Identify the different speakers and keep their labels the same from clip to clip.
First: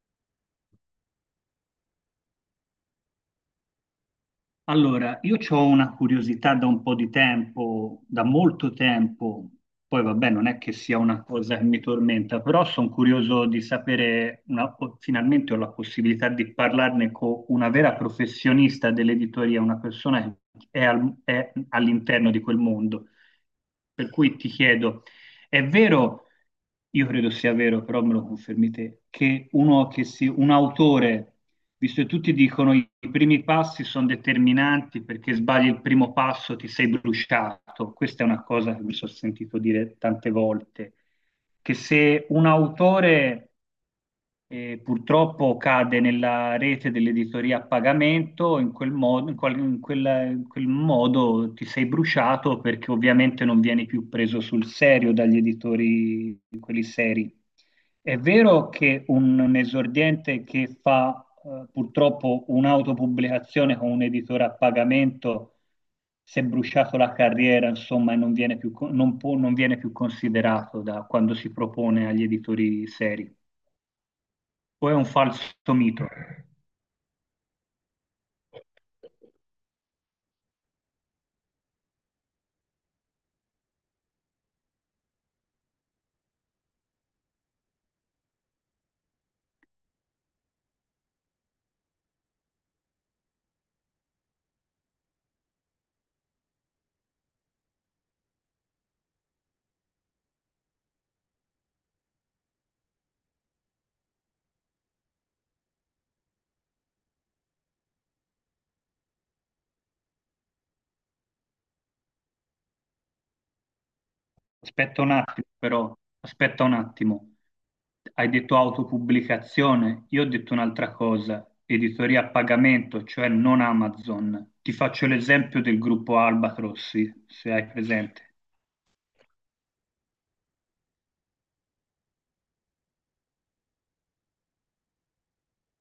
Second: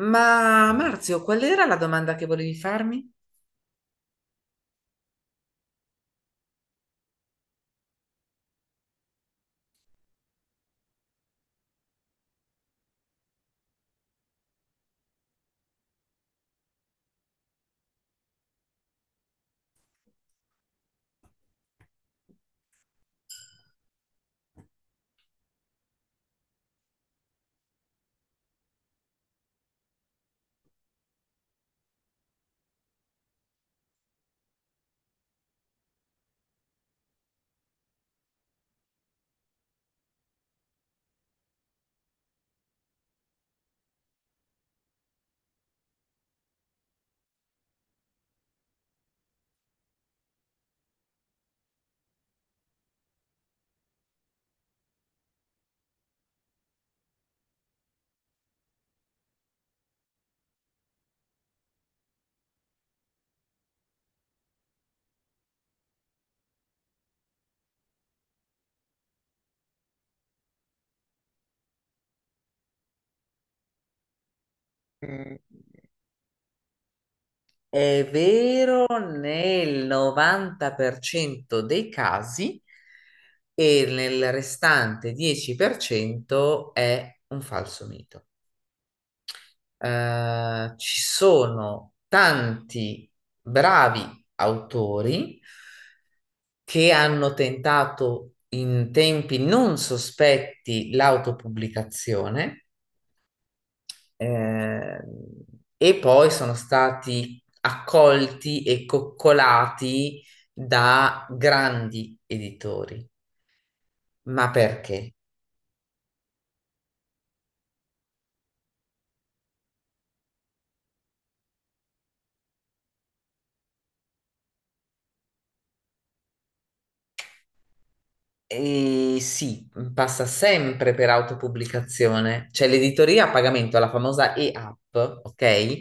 Speaker 1: Ma Marzio, qual era la domanda che volevi farmi?
Speaker 2: Allora, io ho una curiosità da un po' di tempo, da molto tempo, poi vabbè, non è che sia una cosa che mi tormenta, però sono curioso di sapere, finalmente ho la possibilità di parlarne con una vera professionista dell'editoria, una persona che è, è all'interno di quel mondo. Per cui ti chiedo, è vero, io credo sia vero, però me lo confermi te, che un autore visto che tutti dicono i primi passi sono determinanti perché sbagli il primo passo ti sei bruciato. Questa è una cosa che mi sono sentito dire tante volte, che se un autore e purtroppo cade nella rete dell'editoria a pagamento, in quel modo, in quel modo ti sei bruciato perché ovviamente non vieni più preso sul serio dagli editori, quelli seri. È vero che un esordiente che fa purtroppo un'autopubblicazione con un editore a pagamento si è bruciato la carriera, insomma, e non viene più, non viene più considerato da quando si propone agli editori seri o è un falso
Speaker 1: Mm,
Speaker 2: mito?
Speaker 1: È vero, nel 90% dei casi e nel restante 10% è un falso mito. Ci sono tanti bravi autori che hanno tentato in tempi non sospetti l'autopubblicazione. Eh, e poi sono stati accolti e coccolati da grandi editori. Ma
Speaker 2: Aspetta un
Speaker 1: perché?
Speaker 2: attimo, però, aspetta un attimo. Hai detto autopubblicazione, io ho detto un'altra cosa, editoria a pagamento, cioè non Amazon. Ti faccio l'esempio del gruppo Albatrossi, se hai presente.
Speaker 1: E sì, mhmm, passa sempre per autopubblicazione, cioè l'editoria a pagamento, la famosa e-app, ok?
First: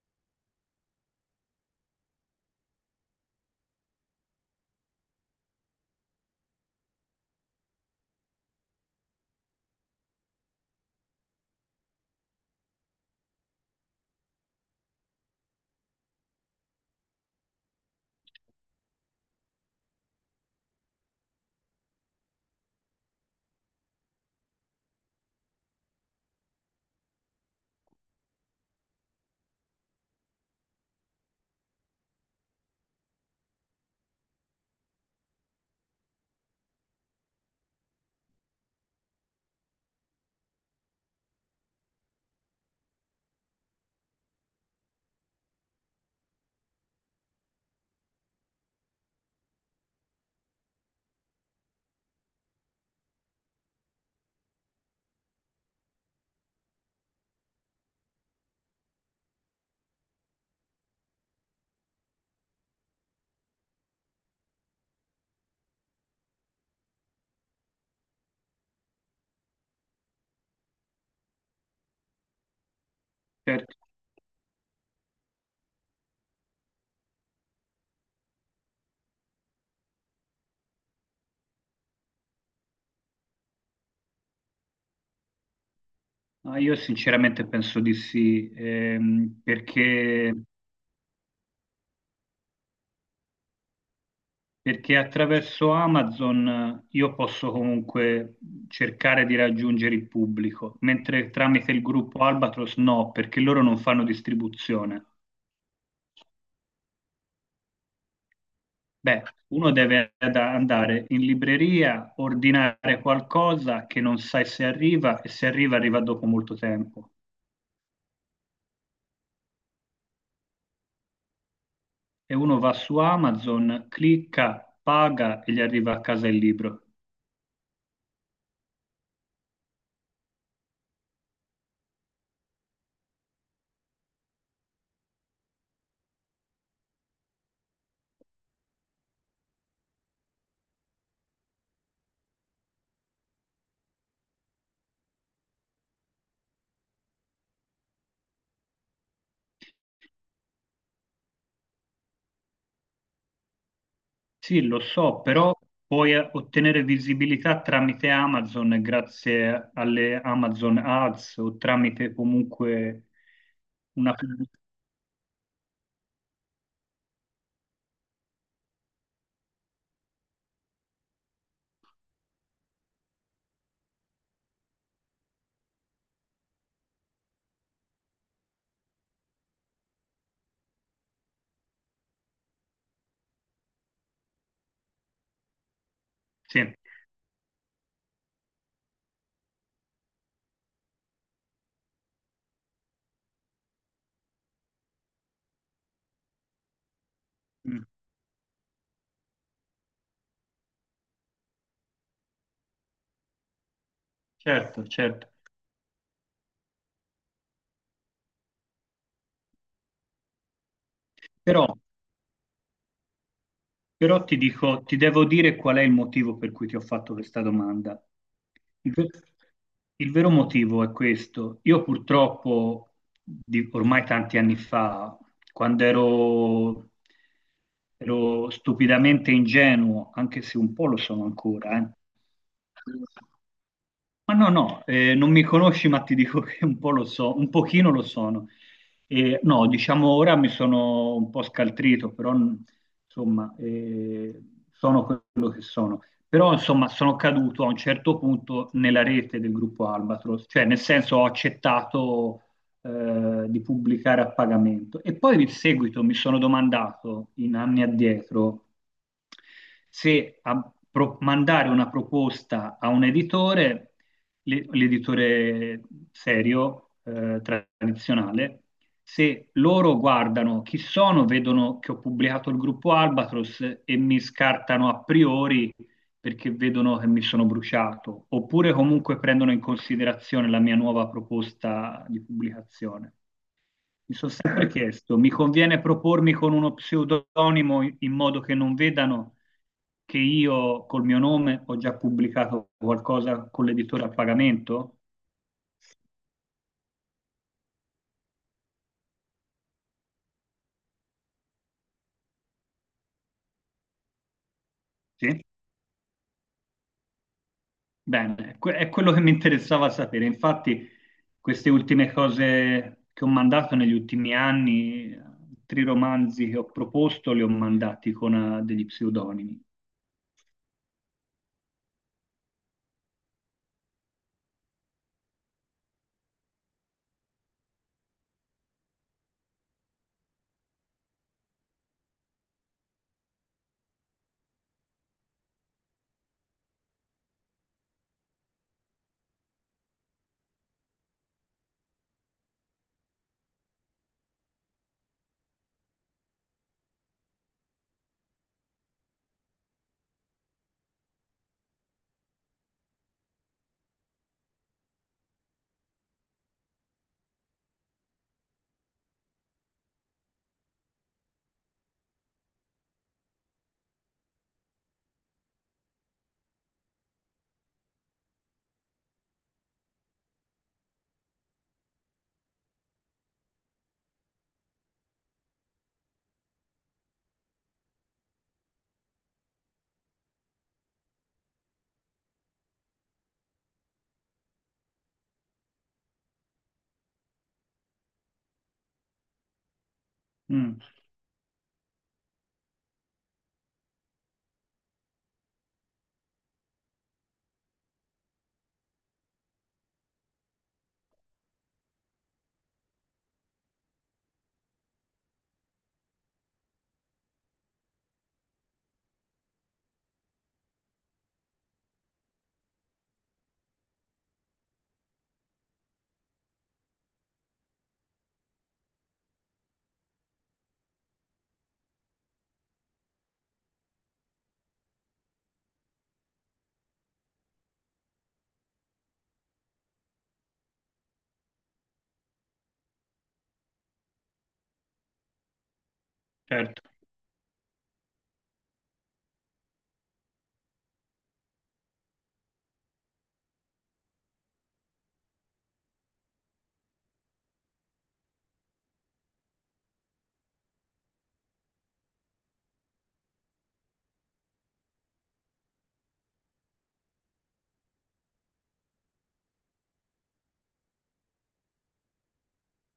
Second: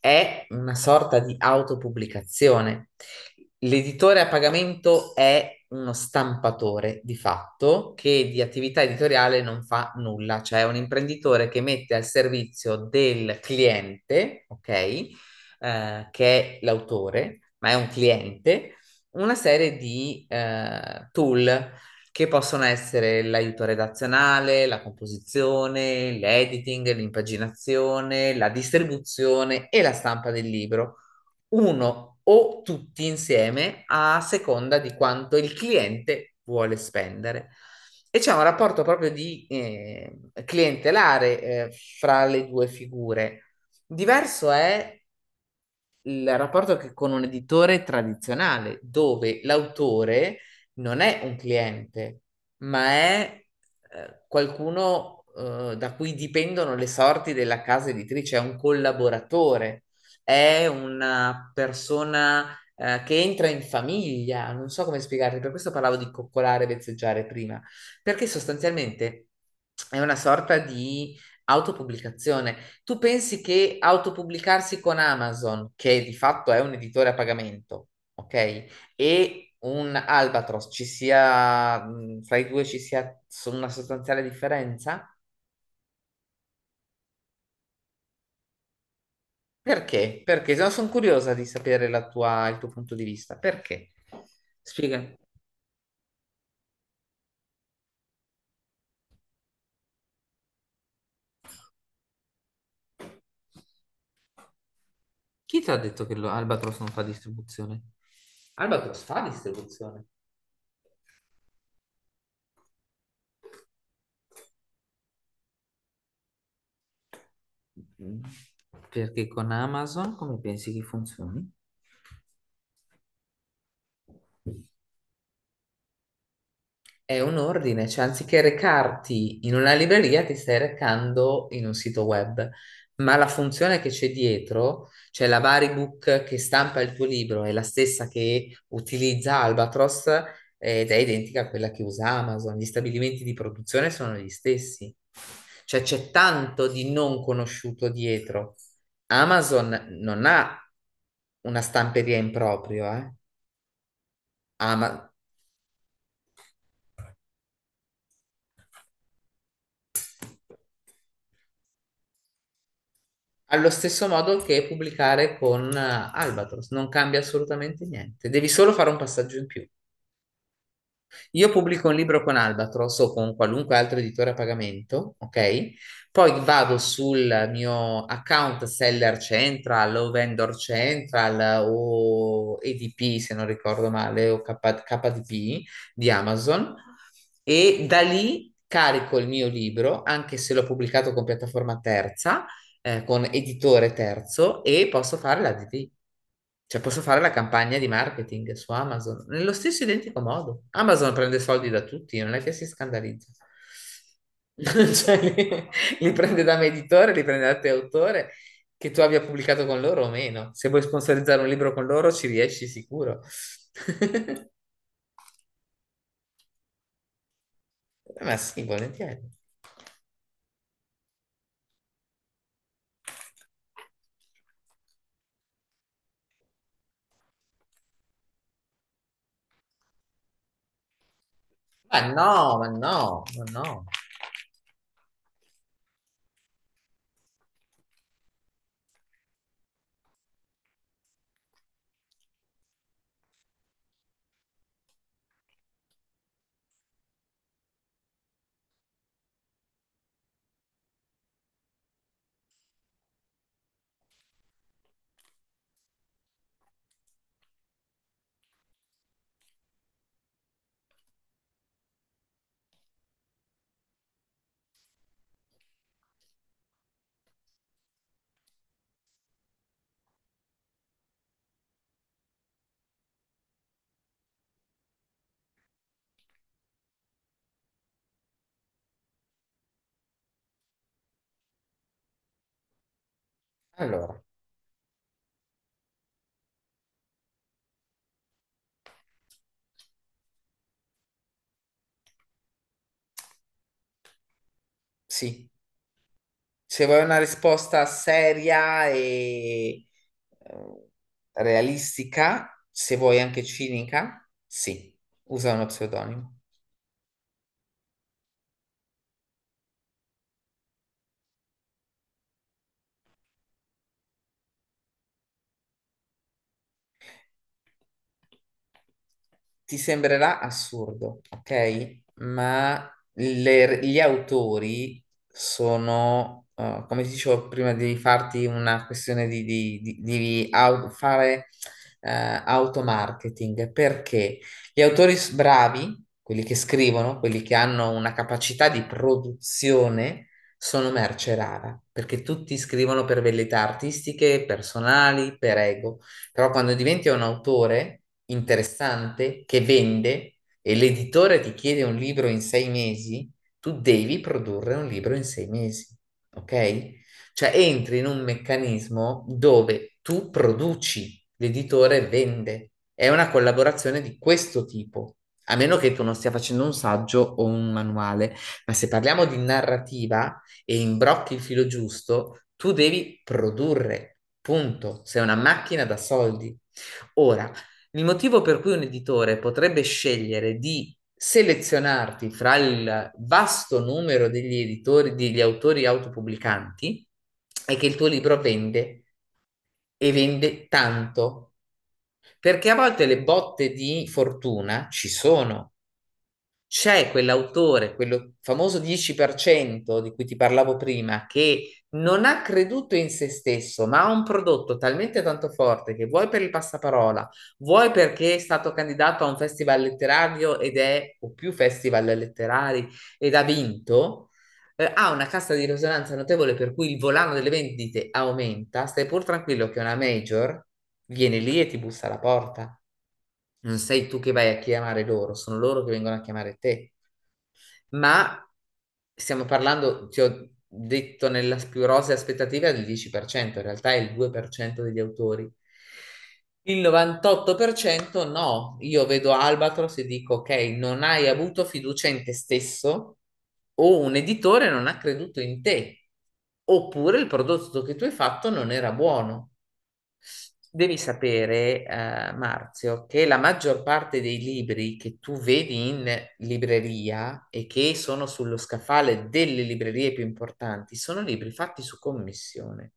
Speaker 1: È una sorta di autopubblicazione. L'editore a pagamento è uno stampatore di fatto che di attività editoriale non fa nulla, cioè è un imprenditore che mette al servizio del cliente, ok? Che è l'autore, ma è un cliente. Una serie di tool che possono essere l'aiuto redazionale, la composizione, l'editing, l'impaginazione, la distribuzione e la stampa del libro, uno o tutti insieme a seconda di quanto il cliente vuole spendere. E c'è un rapporto proprio di clientelare, fra le due figure. Diverso è il rapporto che con un editore tradizionale, dove l'autore non è un cliente, ma è qualcuno da cui dipendono le sorti della casa editrice, è un collaboratore, è una persona che entra in famiglia, non so come spiegarti, per questo parlavo di coccolare e vezzeggiare prima, perché sostanzialmente è una sorta di autopubblicazione. Tu pensi
Speaker 2: Certo.
Speaker 1: che autopubblicarsi con Amazon, che di fatto è un editore a pagamento, ok? E un Albatros ci sia, fra i due una sostanziale differenza?
Speaker 2: Ma io sinceramente penso di sì,
Speaker 1: Perché?
Speaker 2: perché
Speaker 1: Perché no, sono curiosa di sapere il tuo punto di vista. Perché?
Speaker 2: perché
Speaker 1: Spiega.
Speaker 2: attraverso Amazon io posso comunque cercare di raggiungere il pubblico, mentre tramite il gruppo Albatros no, perché loro non fanno distribuzione.
Speaker 1: Chi ti ha detto che Albatros non fa distribuzione? Albatros fa
Speaker 2: Beh, uno
Speaker 1: distribuzione.
Speaker 2: deve andare in libreria, ordinare qualcosa che non sai se arriva e se arriva arriva dopo molto tempo.
Speaker 1: Mm. Perché con Amazon come pensi che funzioni?
Speaker 2: E uno va su Amazon, clicca, paga e gli arriva a casa il libro.
Speaker 1: È un ordine, cioè anziché recarti in una libreria ti stai recando in un sito web, ma la funzione che c'è dietro, cioè la Varibook che stampa il tuo libro, è la stessa che utilizza Albatros, ed è identica a quella che usa Amazon. Gli stabilimenti di produzione sono gli stessi, cioè c'è tanto di non conosciuto dietro. Amazon non ha una stamperia in proprio, eh.
Speaker 2: Sì, lo
Speaker 1: Ama-
Speaker 2: so, però puoi ottenere visibilità tramite Amazon, grazie alle Amazon Ads o tramite comunque
Speaker 1: Allo stesso
Speaker 2: una...
Speaker 1: modo che pubblicare con Albatros, non cambia assolutamente niente, devi solo fare un passaggio in più. Io pubblico un libro con Albatros o con qualunque altro editore a pagamento, ok? Poi vado sul mio account Seller Central o Vendor Central o EDP, se non ricordo male, o KDP di
Speaker 2: Sì,
Speaker 1: Amazon e da lì carico il mio libro, anche se l'ho pubblicato con piattaforma terza, con editore terzo e posso fare la DD, cioè posso fare la campagna
Speaker 2: mm,
Speaker 1: di marketing su Amazon, nello stesso identico modo. Amazon prende soldi da tutti, non è che si scandalizza.
Speaker 2: certo,
Speaker 1: Cioè,
Speaker 2: certo.
Speaker 1: li prende da me editore, li prende da te autore, che tu abbia pubblicato con loro o meno. Se vuoi sponsorizzare un
Speaker 2: Però
Speaker 1: libro con loro ci riesci sicuro.
Speaker 2: però ti dico, ti devo dire qual è il motivo per cui ti ho fatto questa domanda.
Speaker 1: Ma sì,
Speaker 2: Il,
Speaker 1: volentieri.
Speaker 2: ver- il vero motivo è questo. Io purtroppo, ormai tanti anni fa, quando ero, ero stupidamente ingenuo, anche se un po' lo sono ancora,
Speaker 1: Ma no, ma no, ma no.
Speaker 2: ma no, no, non mi conosci, ma ti dico che un po' lo so, un pochino lo sono. No, diciamo ora mi sono un po' scaltrito, però insomma, sono quello che sono. Però insomma, sono caduto a un certo punto nella rete del gruppo Albatros, cioè nel senso ho accettato di pubblicare a pagamento. E poi in seguito mi sono domandato, in anni addietro, se mandare una proposta a un editore l'editore serio, tradizionale, se loro guardano chi sono, vedono che ho pubblicato il gruppo Albatros e mi scartano a priori perché vedono che mi sono bruciato, oppure comunque prendono in considerazione la mia nuova proposta di pubblicazione. Mi
Speaker 1: Allora,
Speaker 2: sono sempre chiesto, mi conviene propormi con uno pseudonimo in modo che non vedano che io col mio nome ho già pubblicato qualcosa con l'editore a pagamento?
Speaker 1: sì. Se vuoi una risposta seria e eh, realistica, se vuoi anche cinica, sì,
Speaker 2: Sì.
Speaker 1: usa uno pseudonimo.
Speaker 2: Bene, è quello che mi interessava sapere. Infatti, queste ultime cose che ho mandato negli ultimi anni, tre romanzi che ho proposto, li ho mandati con degli pseudonimi.
Speaker 1: Ti sembrerà assurdo, ok? Ma gli autori sono, come ti dicevo prima, di farti una questione di, fare automarketing, perché gli autori bravi, quelli che scrivono, quelli che hanno una capacità di produzione, sono merce rara, perché tutti scrivono per velleità artistiche, personali, per ego. Però quando diventi un autore interessante che vende e l'editore ti chiede un libro in 6 mesi, tu devi produrre un libro in 6 mesi, ok? Cioè entri in un meccanismo dove tu produci, l'editore vende. È una collaborazione di questo tipo, a meno che tu non stia facendo un saggio o un manuale. Ma se parliamo di narrativa e imbrocchi il filo giusto, tu devi produrre, punto. Sei una macchina da soldi. Ora, il motivo per cui un editore potrebbe scegliere di selezionarti fra il vasto numero degli editori, degli autori autopubblicanti, è che il tuo libro vende e vende
Speaker 2: Mm,
Speaker 1: tanto, perché a volte le botte di fortuna ci sono. C'è quell'autore, quello famoso 10% di cui ti parlavo prima, che non ha creduto in se stesso, ma ha un prodotto talmente tanto forte che vuoi per il passaparola, vuoi perché è stato candidato a un festival letterario ed è, o più festival letterari, ed ha vinto, ha una cassa di risonanza notevole per cui il volano delle vendite aumenta, stai pur tranquillo che una major viene lì e ti bussa alla porta. Non sei tu che vai a chiamare loro, sono loro che vengono a chiamare te, ma stiamo parlando, ti ho detto, nella più rosea aspettativa del 10%, in realtà è il 2% degli autori. Il
Speaker 2: certo,
Speaker 1: 98% no, io vedo Albatros e dico ok, non hai avuto fiducia in te stesso o un editore non ha creduto in te, oppure il prodotto che tu hai fatto non era buono. Devi sapere, Marzio, che la maggior parte dei libri che tu vedi in libreria e che sono sullo scaffale delle librerie più importanti sono libri fatti su commissione.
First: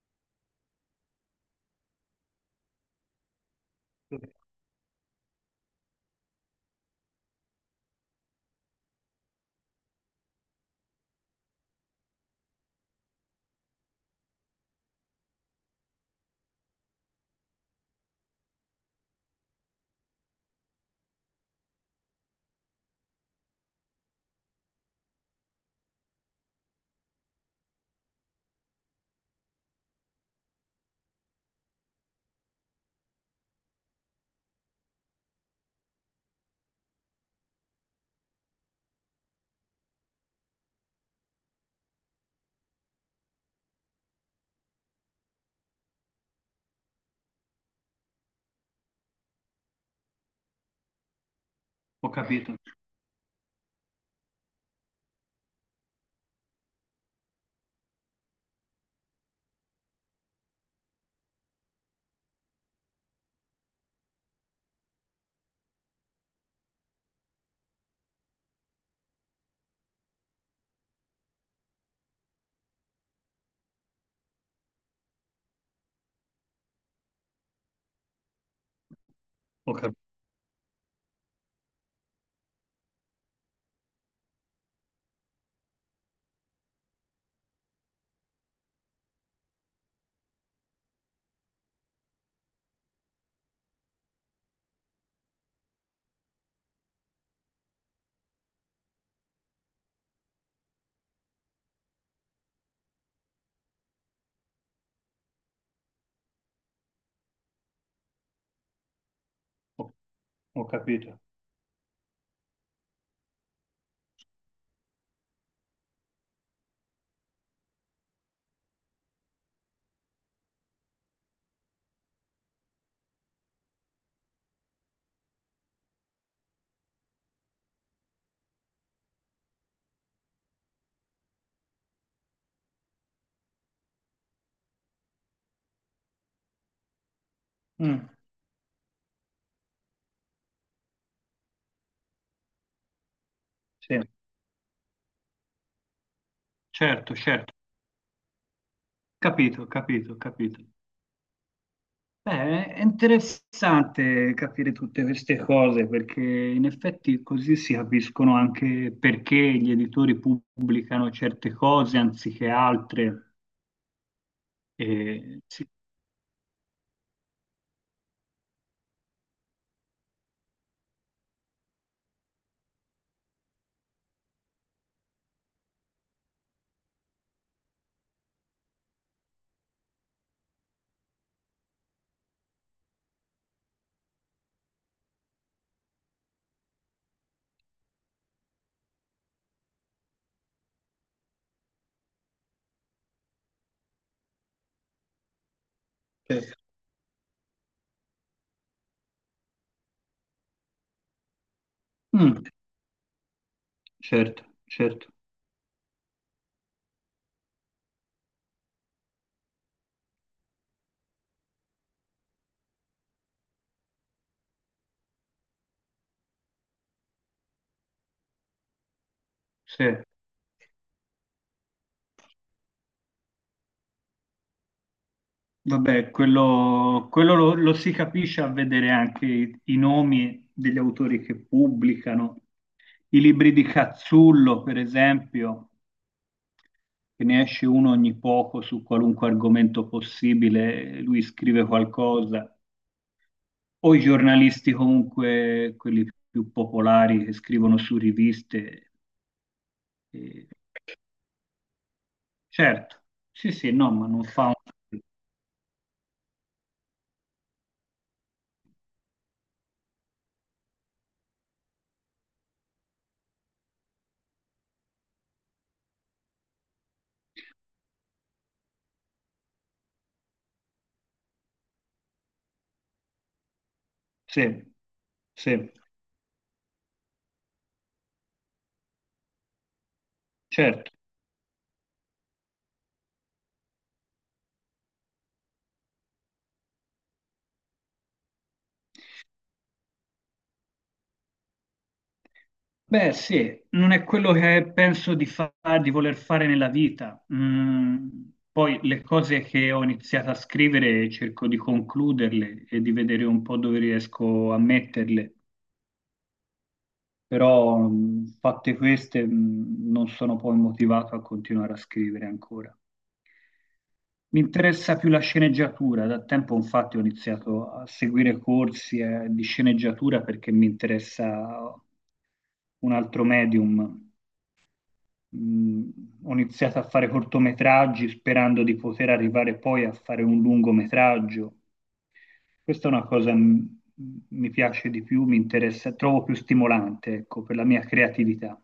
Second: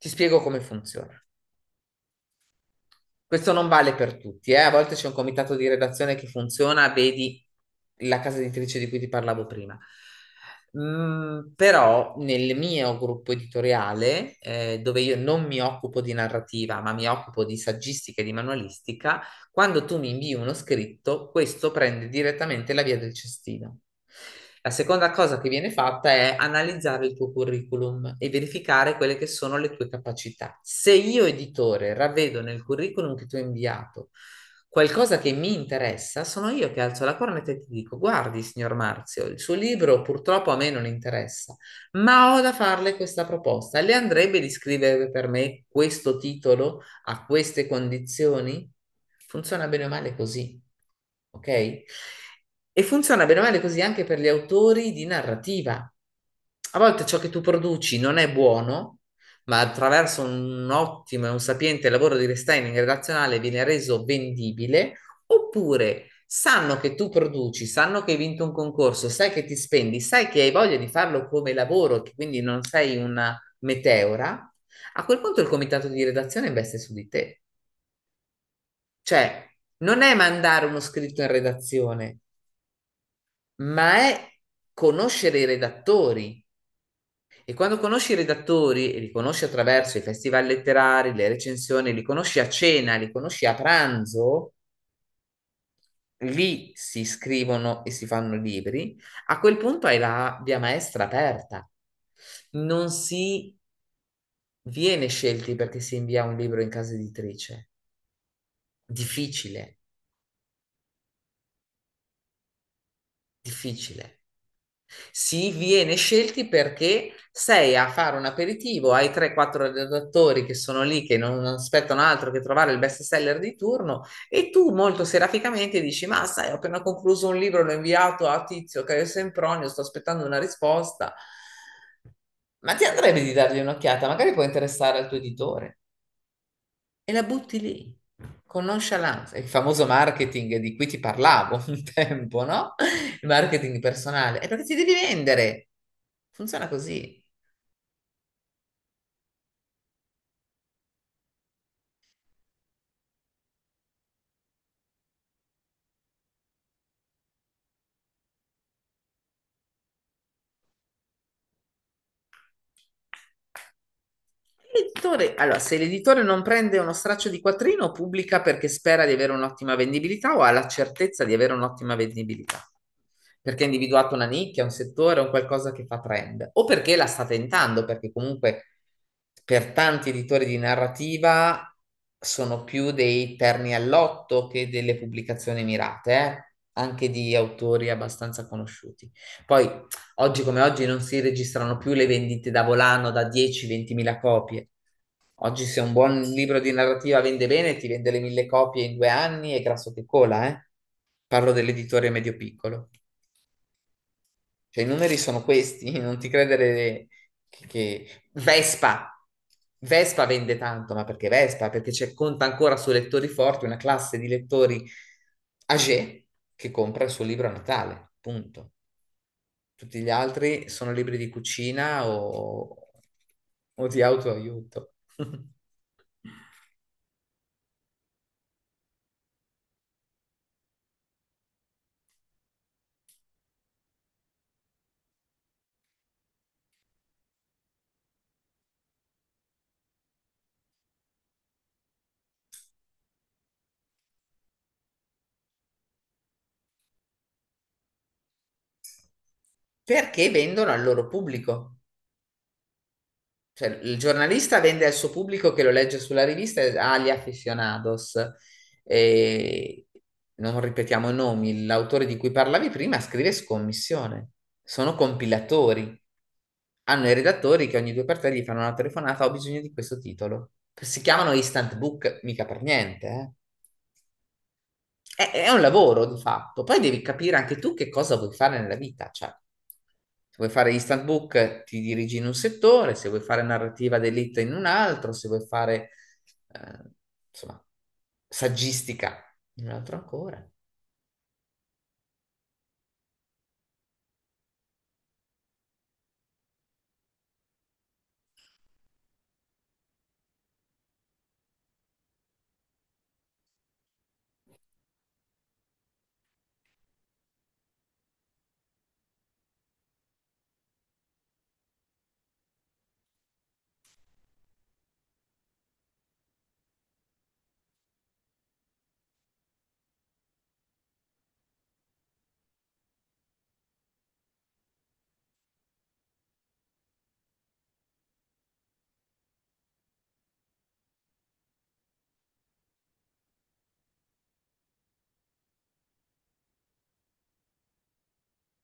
Speaker 1: Ti spiego come funziona. Questo non vale per tutti, eh. A volte c'è un comitato di redazione che funziona, vedi la casa editrice di cui ti parlavo prima. Mm, però nel mio gruppo editoriale, dove io non mi occupo di narrativa, ma mi occupo di saggistica e di manualistica, quando tu mi invii uno scritto, questo prende direttamente la via del cestino. La seconda cosa che viene fatta è analizzare il tuo curriculum e verificare quelle che sono le tue capacità. Se io, editore, ravvedo nel curriculum che tu hai inviato qualcosa che mi interessa, sono io che alzo la cornetta e ti dico: Guardi, signor Marzio, il suo libro purtroppo a me non interessa, ma ho da farle questa proposta. Le andrebbe di scrivere per me questo titolo? A queste condizioni, funziona bene o male così, ok?
Speaker 2: ho capito,
Speaker 1: E funziona bene o male così anche per gli autori di narrativa. A volte ciò che tu produci non è buono, ma attraverso un ottimo e un sapiente lavoro di restyling relazionale viene reso vendibile, oppure sanno che tu produci, sanno che hai vinto un concorso, sai che ti spendi, sai che hai voglia di farlo come lavoro, che quindi non sei una meteora, a quel punto il comitato di redazione investe su di te. Cioè,
Speaker 2: ho cap-
Speaker 1: non è mandare uno scritto in redazione, ma è conoscere i redattori. E quando conosci i redattori, e li conosci attraverso i festival letterari, le recensioni, li conosci a cena, li conosci a pranzo, lì si scrivono e si fanno libri, a quel punto hai la via maestra aperta. Non si viene scelti perché si invia un libro in casa editrice. Difficile,
Speaker 2: ho- ho capito.
Speaker 1: difficile. Si viene scelti perché sei a fare un aperitivo ai 3-4 redattori che sono lì, che non aspettano altro che trovare il best seller di turno, e tu molto seraficamente dici: Ma sai, ho appena concluso un libro, l'ho inviato a Tizio, Caio Sempronio, sto aspettando una risposta. Ma ti andrebbe di dargli un'occhiata? Magari può interessare al tuo editore e la butti lì
Speaker 2: Mm,
Speaker 1: con nonchalance. Il famoso marketing di cui ti parlavo un tempo, no? Il marketing
Speaker 2: sì.
Speaker 1: personale. È perché ti devi vendere. Funziona
Speaker 2: Certo,
Speaker 1: così.
Speaker 2: certo, capito, capito, capito. Beh, è interessante capire tutte queste cose perché in effetti così si capiscono anche perché gli editori pubblicano certe cose anziché altre. E
Speaker 1: Allora,
Speaker 2: sì,
Speaker 1: se l'editore non prende uno straccio di quattrino, pubblica perché spera di avere un'ottima vendibilità o ha la certezza di avere un'ottima vendibilità, perché ha individuato una nicchia, un settore, un qualcosa che fa trend, o perché la sta tentando, perché comunque per tanti editori di narrativa sono più dei terni all'otto che delle pubblicazioni mirate, anche di autori abbastanza conosciuti. Poi oggi come oggi non si registrano più le vendite da volano da 10-20 mila copie. Oggi se un buon
Speaker 2: certo.
Speaker 1: libro di narrativa vende bene, ti vende le mille copie in 2 anni e grasso che cola, eh? Parlo dell'editore
Speaker 2: Mm,
Speaker 1: medio-piccolo.
Speaker 2: certo,
Speaker 1: Cioè i
Speaker 2: certo,
Speaker 1: numeri sono questi, non ti credere che... che- Vespa! Vespa vende tanto, ma perché Vespa? Perché c'è, conta ancora su lettori forti una classe di lettori age che compra il suo libro a Natale, punto.
Speaker 2: sì.
Speaker 1: Tutti gli altri sono libri di cucina o di autoaiuto.
Speaker 2: Vabbè, quello lo si capisce a vedere anche i nomi degli autori che pubblicano. I libri di Cazzullo, per esempio. Che ne esce uno ogni poco su qualunque argomento possibile, lui scrive qualcosa, o i giornalisti comunque, quelli più popolari che scrivono su riviste.
Speaker 1: Perché
Speaker 2: eh,
Speaker 1: vendono al loro pubblico.
Speaker 2: certo, sì, sì,
Speaker 1: Cioè,
Speaker 2: no,
Speaker 1: il
Speaker 2: ma non fa
Speaker 1: giornalista vende al
Speaker 2: un...
Speaker 1: suo pubblico che lo legge sulla rivista agli aficionados. E non ripetiamo i nomi, l'autore di cui parlavi prima scrive scommissione. Sono compilatori. Hanno i redattori che ogni due per tre gli fanno una telefonata, ho bisogno di questo titolo. Si chiamano instant book, mica per niente, eh.
Speaker 2: Sì,
Speaker 1: È un
Speaker 2: sì,
Speaker 1: lavoro di fatto. Poi devi capire anche tu che cosa vuoi fare nella vita. Cioè, se vuoi fare
Speaker 2: certo.
Speaker 1: instant book, ti dirigi in un settore, se vuoi fare narrativa d'elite in un altro, se vuoi fare, eh, insomma, saggistica in un altro ancora.
Speaker 2: Beh, sì, non è quello che di voler fare nella vita. Mm, poi le cose che ho iniziato a scrivere cerco di concluderle e di vedere un po' dove riesco a metterle, però mm, fatte queste mm, non sono poi motivato a continuare a scrivere ancora. Mi interessa più la sceneggiatura, da tempo infatti ho iniziato a seguire corsi di sceneggiatura perché mi interessa un altro medium mh, ho iniziato a fare cortometraggi sperando di poter arrivare poi a fare un lungometraggio. Questa è una cosa che mi piace di più, mi interessa, trovo più stimolante, ecco, per la mia creatività.